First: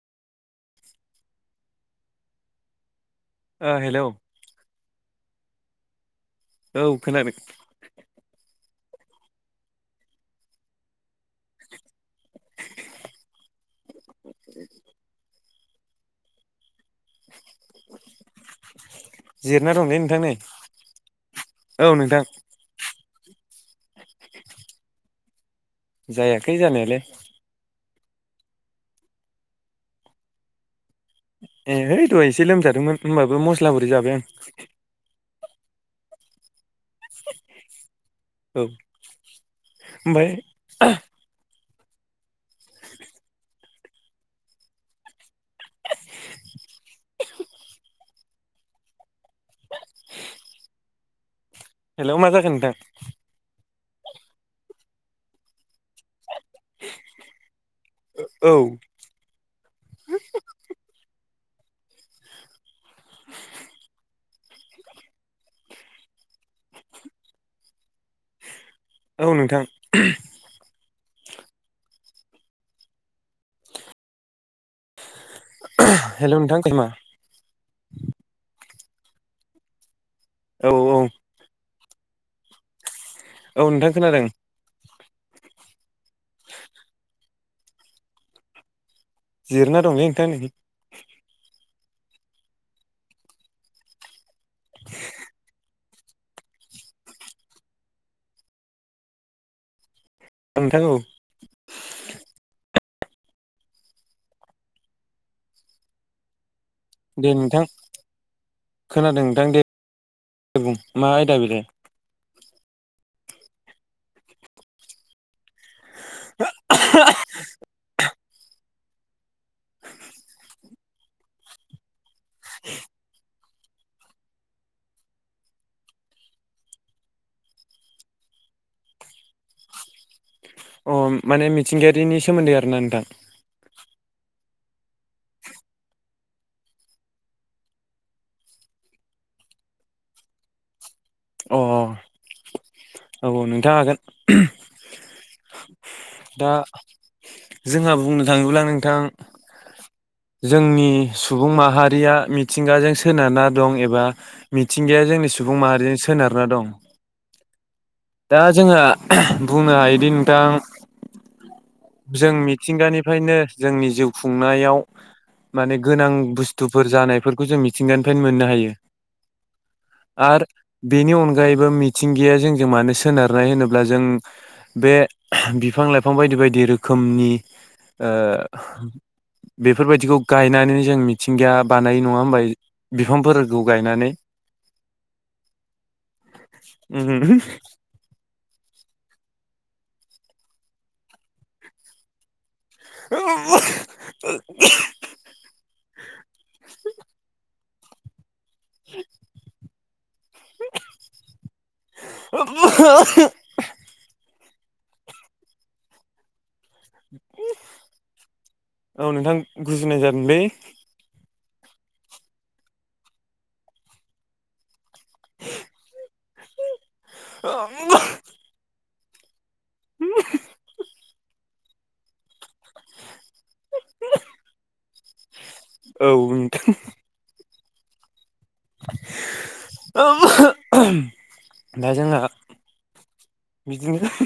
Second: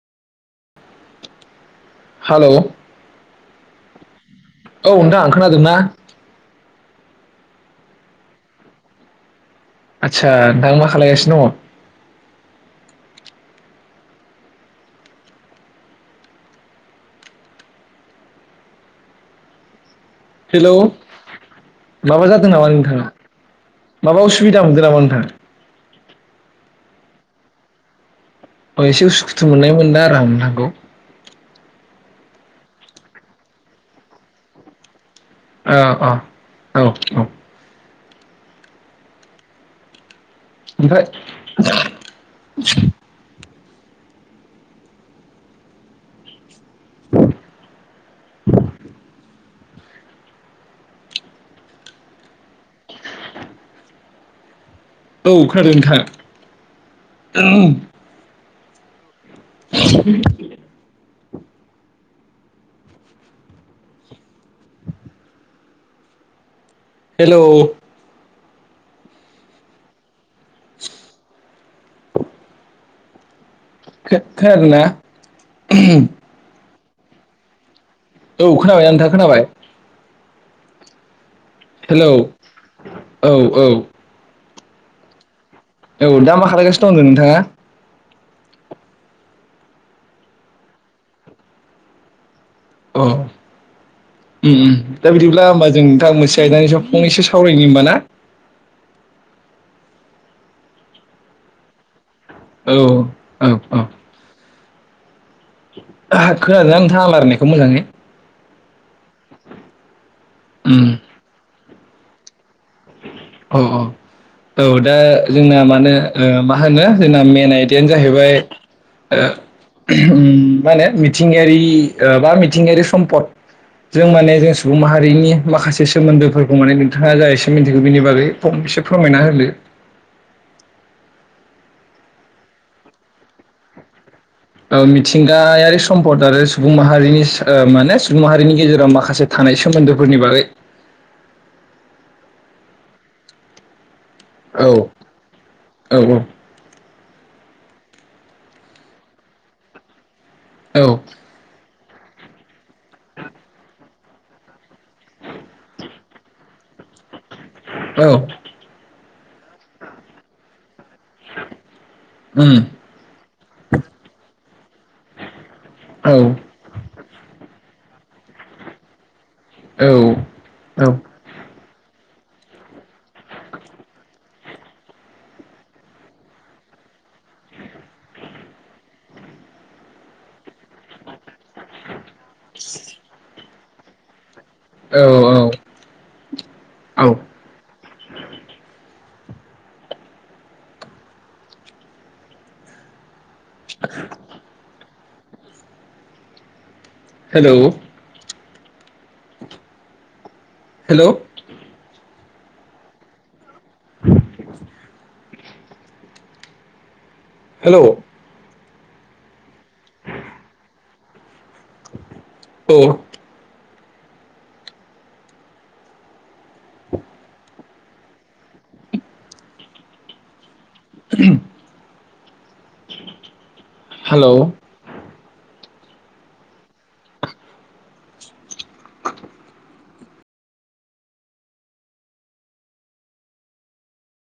हेल' hello औ नोंथां आं खोनादोंना औ खोनादों आदसा नोंथां मा खालायगासिनो दङ जिरायना दंलै नोंथां नै हेलौ औ नोंथां माबा जादों नामा नोंथाङा माबा उसुबिदा मोनदों नामा नोंथां जायाखै जानायालाय अ एसे उसुखुथु मोननाय मोनदोंन आरो आं नोंथांखौ ए है दहाय एसे लोमजादोंमोन होमबाबो मस्ला ब'रि जाबाय आं औ औ औ औ औ ओमफ्राय ओमफ्राय [unintelligible] हेलौ मा जाखो नोंथां? औ खोनादों नोंथां। औ [unintelligible] हेलौ औ नोंथां। [inaudible] खो खोनादों ना? हेल' नोंथां औ खोनाबायना नोंथाङा खोनाबाय? औ औ हेलौ औ नोंथां खोनादों। औ दा मा खालायगासिनो दं होनदों नोंथाङा? जिरना दंलै नोंथां नै। औ उम उम दा बिदिब्ला होमबा जों नोंथां मोनसे आयदानि सायाव फंनैसो सावरायनि होनबा ना? [inaudible] नोंथां औ औ औ औ खोनादोंना नोंथाङा दे रायलायनायखौ नोंथां मोजाङै? खोनादों नोंथां दे बुं। मा आयदा बेलाय? अ अ औ दा जोंना मानो मा होनो जोंना मेन आयदायानो जाहैबाय उम माने मिथिंगायारि बा मिथिंगायारि सम्पद जों माने जों सुबुं माहारिनि माखासे सोमोन्दोफोरखौ माने नोंथाङा जा एसे मिथिगौ बिनि बागै फंसे फोरमायना होदो। अ माने मिथिंगायारिनि सोमोन्दै आरोना नोंथां। ओ मिथिंगायारि सम्पद आरो सुबुं माहारिनि माने सुबुं माहारिनि गेजेराव माखासे था नाय सोमोन्दोफोरनि बागै अ अ औ औ नोंथां हागोन। औ औ औ दा जोंहा बुंनो थाङोब्ला नोंथां औ जोंनि सुबुं माहारि रिया मिथिंगाजों सोनारना दं एबा मिथिंगाया जोंनि सुबुं माहारिजों सो सोनारना दं, औ दा जोङो बुंनो हायोदि नोंथां जों उम मिथिंगानिफ्रायनो जोंनि जिउ खुंनायाव माने गोनां औ बुस्थुफोर जानायफोरखौ जों मिथिंगानिफ्रायनो मोननो हायो। आर औ बेनि अनगायैबो मि मिथिंगिया जोंजों मानो सोनारनाय होनोब्ला जों बे बिफां-लाइफां बायदि बायदि रोखो रोखोमनि ओ बेफोरबायदिखौ गायनानै जों मिथिंगाया बानाय नङा होमबा? बिफांफोरखौ गायनानै औ औ औ - [unintelligible] [unintelligible] हेलौ [unintelligible] हेल' [unintelligible] [inaudible] हेल' औ नोंथां गुजिनाय जादोंलै। औ [unintelligible] [unintelligible] हेल' औ नोंथां। [unintelligible] दा जोंहा बिदिनो